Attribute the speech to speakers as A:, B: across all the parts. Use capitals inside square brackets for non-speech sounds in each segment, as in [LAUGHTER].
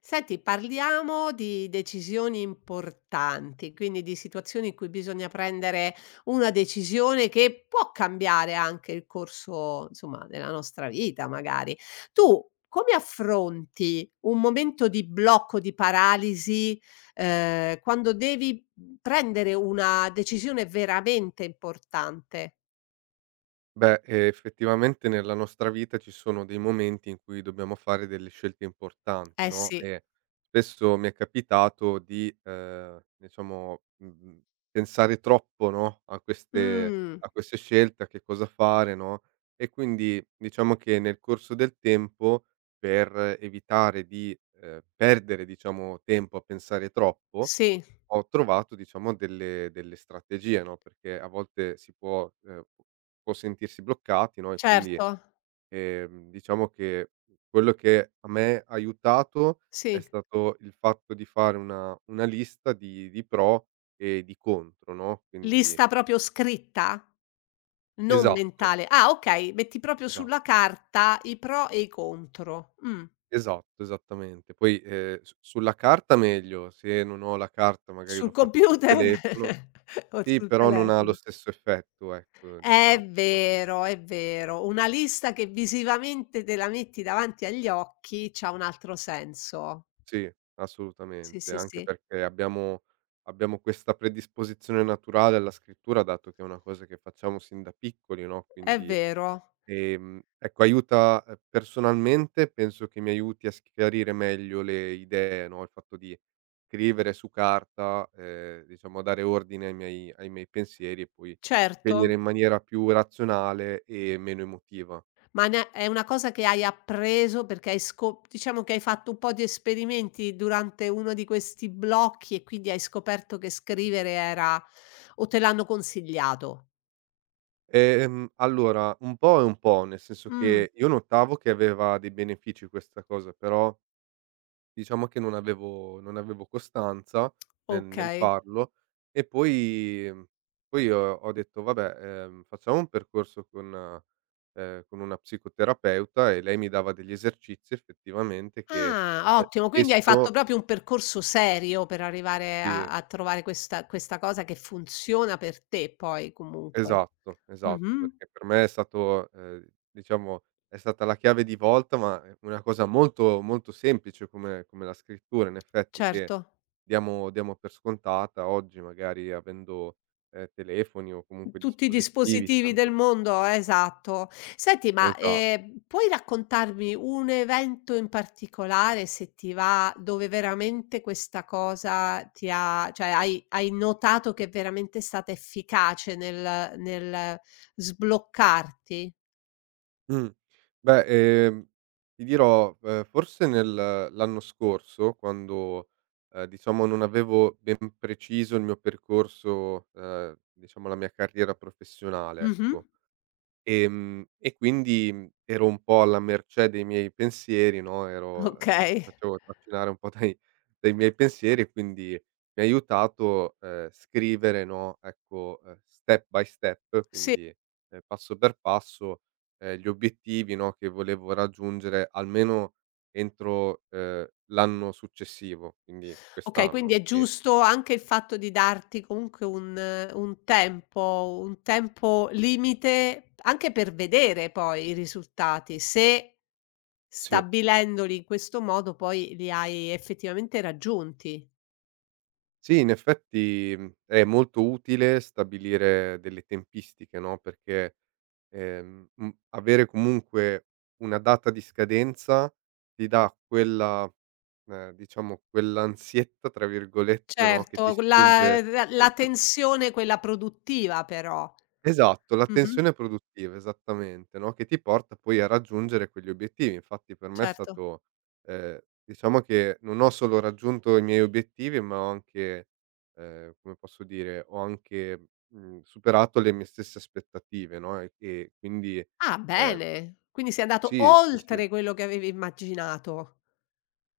A: Senti, parliamo di decisioni importanti, quindi di situazioni in cui bisogna prendere una decisione che può cambiare anche il corso, insomma, della nostra vita, magari. Tu come affronti un momento di blocco, di paralisi, quando devi prendere una decisione veramente importante?
B: Beh, effettivamente nella nostra vita ci sono dei momenti in cui dobbiamo fare delle scelte importanti,
A: Eh
B: no,
A: sì.
B: e spesso mi è capitato di, diciamo, pensare troppo, no,
A: Mh,
B: a queste scelte, a che cosa fare, no, e quindi diciamo che nel corso del tempo, per evitare di, perdere, diciamo, tempo a pensare troppo,
A: sì,
B: ho trovato diciamo delle strategie, no, perché a volte si può può sentirsi bloccati, no, e quindi,
A: certo,
B: diciamo che quello che a me ha aiutato è
A: sì.
B: stato il fatto di fare una lista di pro e di contro, no, quindi
A: Lista proprio scritta? Non
B: esatto,
A: mentale. Ah okay, metti proprio
B: esatto,
A: sulla carta i pro e i contro. Mh.
B: esatto, esattamente. Poi, su sulla carta meglio, se non ho la carta magari
A: Sul
B: lo faccio sul
A: computer
B: telefono.
A: [LAUGHS] o
B: Sì,
A: sul
B: però non ha lo
A: telefono.
B: stesso effetto, ecco, diciamolo.
A: È vero, è vero. Una lista che visivamente te la metti davanti agli occhi c'ha un altro senso.
B: Sì,
A: Sì,
B: assolutamente,
A: sì,
B: anche
A: sì.
B: perché abbiamo abbiamo questa predisposizione naturale alla scrittura, dato che è una cosa che facciamo sin da piccoli, no,
A: È
B: quindi,
A: vero.
B: ecco aiuta, personalmente penso che mi aiuti a chiarire meglio le idee, no, il fatto di scrivere su carta, diciamo a dare ordine ai miei pensieri e poi scegliere
A: Certo.
B: in maniera più razionale e meno emotiva.
A: Ma ne è una cosa che hai appreso perché hai scop diciamo che hai fatto un po' di esperimenti durante uno di questi blocchi e quindi hai scoperto che scrivere era o te l'hanno consigliato?
B: Allora, un po' e un po', nel senso
A: Mh,
B: che io, Mh, notavo che aveva dei benefici questa cosa, però diciamo che non avevo costanza nel
A: okay.
B: farlo, e poi, poi ho detto: "Vabbè, facciamo un percorso con, con una psicoterapeuta", e lei mi dava degli esercizi effettivamente che,
A: Ah, ottimo, quindi hai fatto
B: spesso,
A: proprio un percorso serio per arrivare a
B: sì.
A: a trovare questa cosa che funziona per te poi comunque.
B: Esatto, esatto,
A: Mh-mh,
B: perché per me è stato, diciamo è stata la chiave di volta, ma è una cosa molto, molto semplice come come la scrittura in effetti, che
A: certo.
B: diamo diamo per scontata oggi, magari avendo, telefoni o comunque
A: Tutti i
B: dispositivi
A: dispositivi del
B: stando
A: mondo, esatto. Senti, ma,
B: esa
A: puoi raccontarmi un evento in particolare, se ti va, dove veramente questa cosa ti ha cioè hai notato che è veramente stata efficace nel sbloccarti?
B: Mh. Beh, ehm, ti dirò, forse nel l'anno scorso quando, diciamo non avevo ben preciso il mio percorso, diciamo la mia carriera professionale,
A: Mh-mh,
B: ecco. E quindi, ero un po' alla mercé dei miei pensieri, no, ero, mi
A: okay.
B: facevo trascinare un po' dai miei pensieri, e quindi mi ha aiutato, scrivere, no, ecco, step by step,
A: Sì.
B: quindi, passo per passo, gli obiettivi, no, che volevo raggiungere almeno entro, l'anno successivo, quindi
A: Okay, quindi
B: quest'anno.
A: è
B: E
A: giusto anche il fatto di darti comunque un un tempo limite, anche per vedere poi i risultati, se
B: sì.
A: stabilendoli in questo modo poi li hai effettivamente raggiunti.
B: Sì, in effetti, è molto utile stabilire delle tempistiche, no, perché, avere comunque una data di scadenza ti dà quella, diciamo quell'ansietta, tra virgolette, no, che ti
A: Certo, quella
B: spinge.
A: la tensione quella produttiva però.
B: Esatto, la
A: Mh-mh,
B: tensione produttiva, esattamente, no, che ti porta poi a raggiungere quegli obiettivi. Infatti per me è
A: certo.
B: stato, diciamo che non ho solo raggiunto i miei obiettivi, ma ho anche, come posso dire, ho anche, superato le mie stesse aspettative, no, e quindi,
A: Ah,
B: ehm
A: bene, quindi sei andato
B: Sì, sì, sì,
A: oltre quello che avevi immaginato.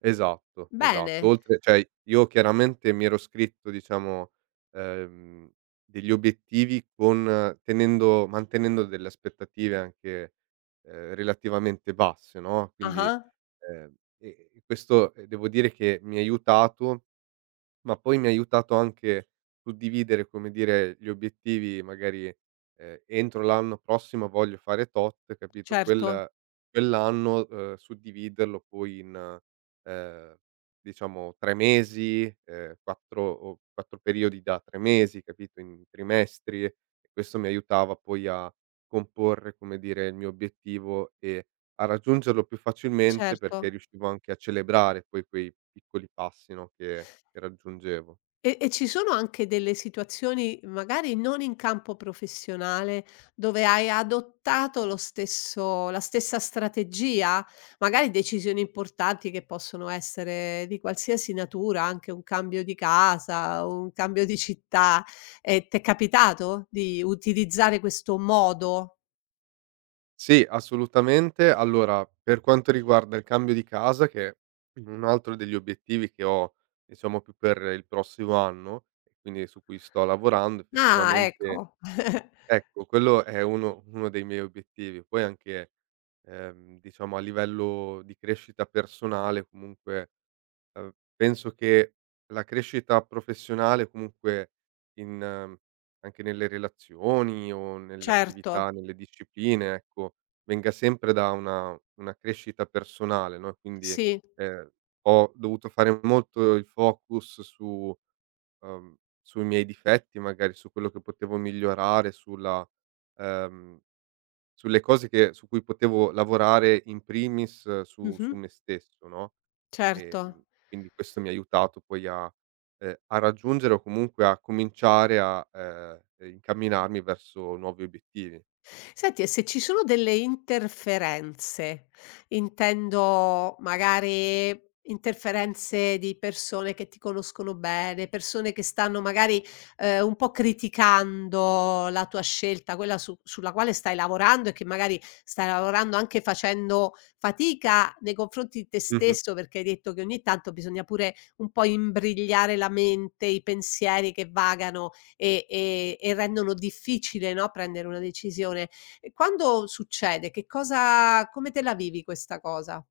B: esatto, esatto.
A: Bene.
B: Oltre cioè io chiaramente mi ero scritto diciamo, ehm, degli obiettivi con tenendo mantenendo delle aspettative anche, relativamente basse, no, quindi,
A: Ah-ah,
B: ehm, e questo, devo dire che mi ha aiutato. Ma poi mi ha aiutato anche a suddividere, come dire, gli obiettivi magari, entro l'anno prossimo voglio fare tot, capito,
A: certo,
B: quell'anno, suddividerlo poi in, ehm, diciamo 3 mesi, 4 o 4 periodi da 3 mesi, capito, in trimestri, e questo mi aiutava poi a comporre, come dire, il mio obiettivo e a raggiungerlo più facilmente, perché
A: certo.
B: riuscivo anche a celebrare poi quei piccoli passi, no, che raggiungevo.
A: E ci sono anche delle situazioni, magari non in campo professionale, dove hai adottato lo stesso la stessa strategia? Magari decisioni importanti che possono essere di qualsiasi natura, anche un cambio di casa, un cambio di città. T'è capitato di utilizzare questo modo?
B: Sì, assolutamente. Allora, per quanto riguarda il cambio di casa, che è un altro degli obiettivi che ho, diciamo, più per il prossimo anno e quindi su cui sto lavorando
A: Ah,
B: effettivamente,
A: ecco. [LAUGHS]
B: ecco, quello è uno dei miei obiettivi. Poi anche, diciamo a livello di crescita personale comunque, penso che la crescita professionale comunque in, anche nelle relazioni o nelle
A: Certo,
B: attività, nelle discipline, ecco, venga sempre da una crescita personale, no, quindi,
A: sì.
B: ehm, ho dovuto fare molto il focus su, uhm, sui miei difetti, magari su quello che potevo migliorare, sulla, ehm, sulle cose che su cui potevo lavorare in primis, su su
A: Mh-mh,
B: me stesso, no?
A: certo.
B: Ehm, quindi questo mi ha aiutato poi a, a raggiungere o comunque a cominciare a, incamminarmi verso nuovi obiettivi.
A: Senti, e se ci sono delle interferenze, intendo magari interferenze di persone che ti conoscono bene, persone che stanno magari, un po' criticando la tua scelta, quella su sulla quale stai lavorando e che magari stai lavorando anche facendo fatica nei confronti di te
B: Mh-mh.
A: stesso, perché hai detto che ogni tanto bisogna pure un po' imbrigliare la mente, i pensieri che vagano e rendono difficile, no, prendere una decisione. E quando succede, che cosa come te la vivi questa cosa?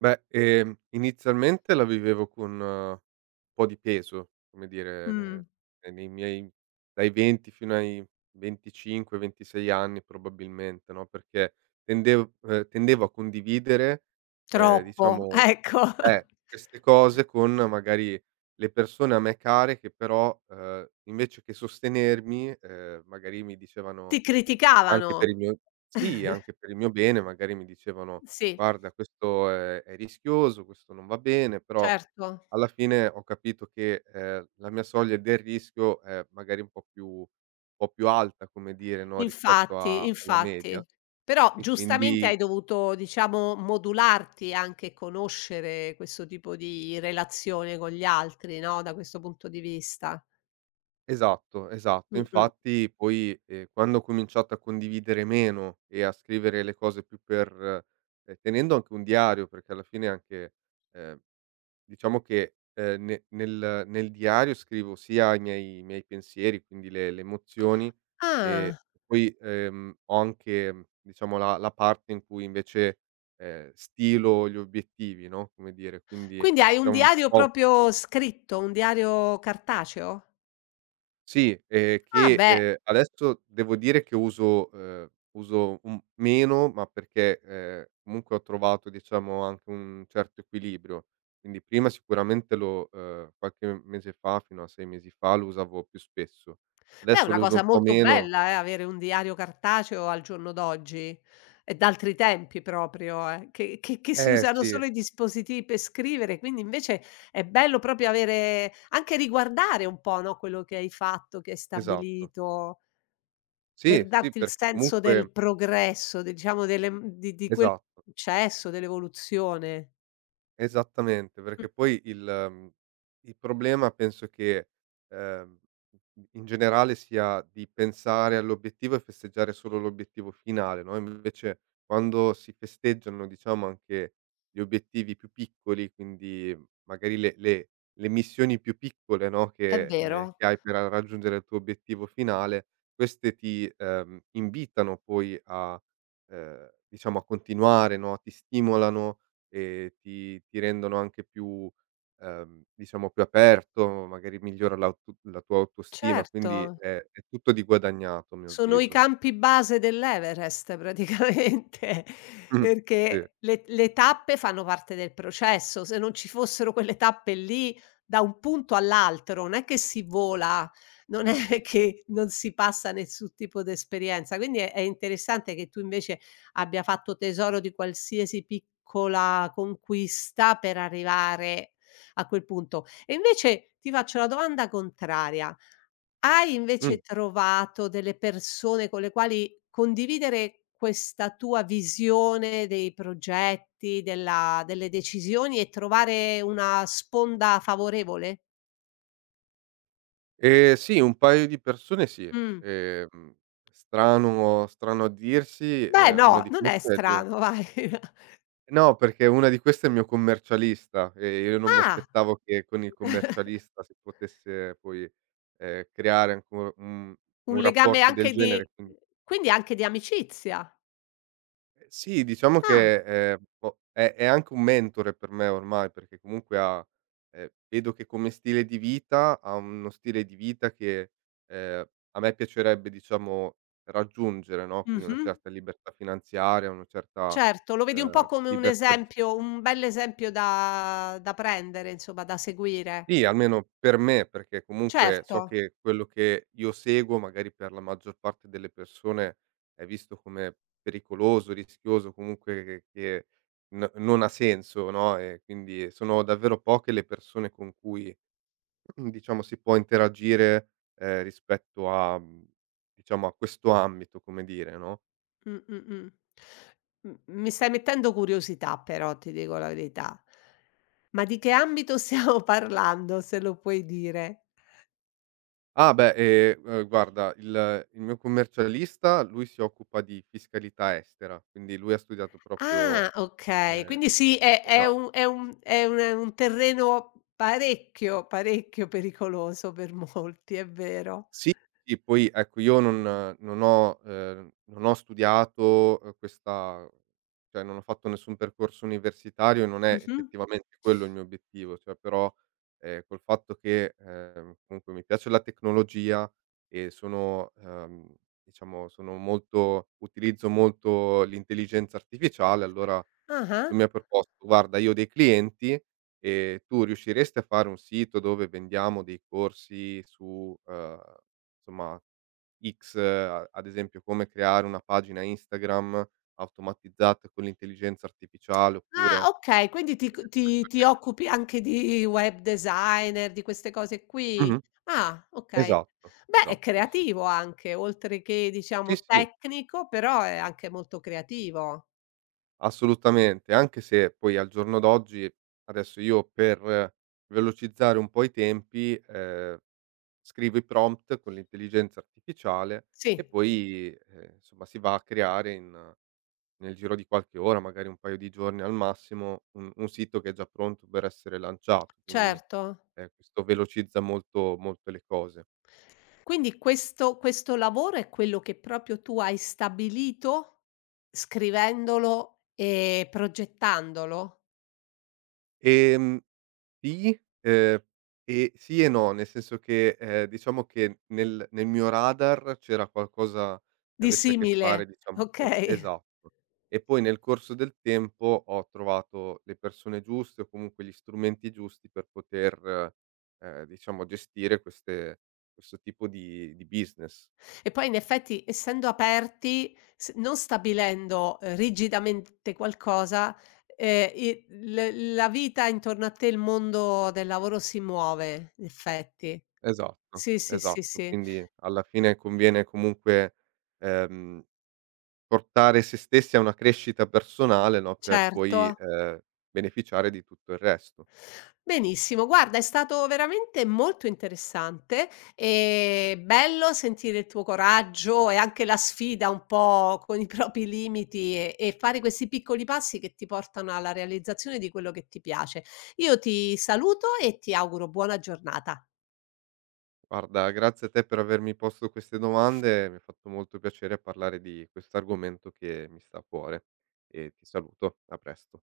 B: Beh, inizialmente la vivevo con, un po' di peso, come dire,
A: Mh.
B: ne, nei miei dai 20 fino ai 25, 26 anni probabilmente, no, perché tendevo a condividere, Mh,
A: Troppo,
B: diciamo,
A: ecco. [LAUGHS]
B: eh, queste cose con magari le persone a me care, che però, invece che sostenermi, magari mi dicevano
A: Ti
B: anche
A: criticavano.
B: per il mio, sì, anche per il mio bene, magari mi dicevano:
A: Sì,
B: "Guarda, questo è rischioso, questo non va bene", però
A: certo.
B: alla fine ho capito che, la mia soglia del rischio è magari un po' più alta, come dire, no, rispetto a
A: Infatti,
B: alla media,
A: infatti. Però
B: e
A: giustamente
B: quindi.
A: hai dovuto, diciamo, modularti anche e conoscere questo tipo di relazione con gli altri, no, da questo punto di vista.
B: Esatto, esatto.
A: Mh-mh.
B: Infatti poi, quando ho cominciato a condividere meno e a scrivere le cose più per, tenendo anche un diario, perché alla fine anche, ehm, diciamo che, ne nel diario scrivo sia i miei pensieri, quindi le emozioni, e
A: Ah.
B: poi, ho anche diciamo la parte in cui invece, stilo gli obiettivi, no, come dire, quindi
A: Quindi hai
B: è
A: un
B: un
A: diario
B: po'.
A: proprio scritto, un diario cartaceo?
B: Sì,
A: Ah
B: che,
A: beh,
B: adesso devo dire che uso, uso un meno, ma perché, comunque ho trovato diciamo anche un certo equilibrio. Quindi prima sicuramente lo, qualche mese fa, fino a 6 mesi fa, lo usavo più spesso.
A: beh è
B: Adesso
A: una
B: lo uso
A: cosa
B: un po'
A: molto
B: meno.
A: bella avere un diario cartaceo al giorno d'oggi e d'altri tempi proprio che si
B: Eh
A: usano
B: sì,
A: solo i dispositivi per scrivere, quindi invece è bello proprio avere anche riguardare un po', no, quello che hai fatto, che hai
B: esatto.
A: stabilito,
B: Sì,
A: per
B: sì,
A: darti il
B: perché
A: senso
B: comunque,
A: del progresso, de diciamo delle di quel
B: esatto.
A: successo, dell'evoluzione.
B: Esattamente, perché
A: Mh-mh.
B: poi il, mhmm, il problema penso che, ehm, in generale sia di pensare all'obiettivo e festeggiare solo l'obiettivo finale, no, invece quando si festeggiano, diciamo, anche gli obiettivi più piccoli, quindi magari le missioni più piccole, no,
A: È vero,
B: che hai per raggiungere il tuo obiettivo finale, queste ti, invitano poi a, diciamo a continuare, no, ti stimolano, e ti ti rendono anche più, diciamo più aperto, magari migliora l'auto la tua autostima, quindi
A: certo.
B: è tutto di guadagnato a mio
A: Sono i
B: avviso.
A: campi base dell'Everest praticamente, [LAUGHS]
B: Mm, sì.
A: perché le tappe fanno parte del processo. Se non ci fossero quelle tappe lì, da un punto all'altro, non è che si vola, non è [LAUGHS] che non si passa nessun tipo d'esperienza. Quindi è interessante che tu invece abbia fatto tesoro di qualsiasi piccola conquista per arrivare a quel punto. E invece ti faccio la domanda contraria: hai
B: Mh.
A: invece trovato delle persone con le quali condividere questa tua visione dei progetti, della delle decisioni e trovare una sponda favorevole?
B: Sì, un paio di persone, sì.
A: Mh.
B: Ehm, strano a dirsi,
A: Beh
B: una
A: no,
B: di
A: non è
B: queste è il mio,
A: strano vai. [LAUGHS]
B: no, perché una di queste è il mio commercialista, e io non mi
A: Ah,
B: aspettavo che con il commercialista si potesse poi, creare anco un
A: un
B: un
A: legame
B: rapporto del
A: anche di
B: genere, quindi.
A: quindi anche di amicizia.
B: Sì, diciamo
A: Ah,
B: che, boh, è anche un mentore per me ormai, perché comunque ha, vedo che come stile di vita ha uno stile di vita che, ehm, a me piacerebbe diciamo raggiungere, no, quindi una
A: mh-mh.
B: certa libertà finanziaria, una certa,
A: Certo, lo vedi un po' come un
B: libertà di spo
A: esempio un bell'esempio da prendere, insomma, da seguire.
B: Sì, almeno per me, perché comunque
A: Certo.
B: so che quello che io seguo, magari per la maggior parte delle persone, è visto come pericoloso, rischioso, comunque che n non ha senso, no, e quindi sono davvero poche le persone con cui, [CLEARS THROAT] diciamo, si può interagire, rispetto a, diciamo, a questo ambito, come dire, no?
A: Mh, mh, mh. M mi stai mettendo curiosità però, ti dico la verità. Ma di che ambito [LAUGHS] stiamo parlando, se lo puoi dire?
B: Ah beh, guarda il mio commercialista, lui si occupa di fiscalità estera, quindi lui ha studiato proprio,
A: Ah, okay.
B: ehm,
A: Quindi sì,
B: esa
A: è un terreno parecchio, parecchio pericoloso per molti, è vero.
B: Sì, sì, poi ecco io non ho, non ho studiato, questa, cioè non ho fatto nessun percorso universitario, non è
A: Mh-mh.
B: effettivamente quello il mio obiettivo, cioè però, col fatto che, comunque mi piace la tecnologia, e sono, diciamo sono molto utilizzo molto l'intelligenza artificiale, allora
A: Ah-ah.
B: lui mi ha proposto: "Guarda, io ho dei clienti e tu riusciresti a fare un sito dove vendiamo dei corsi su, insomma, X, a ad esempio come creare una pagina Instagram automatizzata con l'intelligenza artificiale oppure
A: Ah, okay, quindi
B: di questo
A: ti ti
B: genere."
A: occupi anche di web designer, di queste cose qui.
B: Mh-mh.
A: Ah, okay.
B: Esatto,
A: Beh, è
B: esatto, sì.
A: creativo anche, oltre che
B: Sì,
A: diciamo
B: sì,
A: tecnico, però è anche molto creativo.
B: assolutamente, anche se poi al giorno d'oggi adesso io per, velocizzare un po' i tempi, scrivi prompt con l'intelligenza artificiale e
A: Sì,
B: poi, insomma si va a creare in nel giro di qualche ora, magari un paio di giorni al massimo, un sito che è già pronto per essere lanciato, quindi,
A: certo.
B: questo velocizza molto molto le cose.
A: Quindi questo lavoro è quello che proprio tu hai stabilito scrivendolo e progettandolo?
B: Ehm Sì, ehm, e sì e no, nel senso che, diciamo che nel mio radar c'era qualcosa che
A: Di
B: avesse a che fare
A: simile,
B: diciamo con,
A: okay.
B: esatto. E poi nel corso del tempo ho trovato le persone giuste o comunque gli strumenti giusti per poter, diciamo gestire queste questo tipo di business.
A: E poi in effetti essendo aperti, s non stabilendo, rigidamente qualcosa, i l la vita intorno a te, il mondo del lavoro si muove, in effetti.
B: Esatto,
A: Sì, sì, sì,
B: esatto.
A: sì,
B: Quindi alla fine conviene comunque, ehm portare se stessi a una crescita personale, no, per
A: certo.
B: poi, beneficiare di tutto il resto.
A: Benissimo, guarda è stato veramente molto interessante, e bello sentire il tuo coraggio e anche la sfida un po' con i propri limiti e fare questi piccoli passi che ti portano alla realizzazione di quello che ti piace. Io ti saluto e ti auguro buona giornata.
B: Guarda, grazie a te per avermi posto queste domande, mi ha fatto molto piacere parlare di questo argomento che mi sta a cuore, e ti saluto. A presto.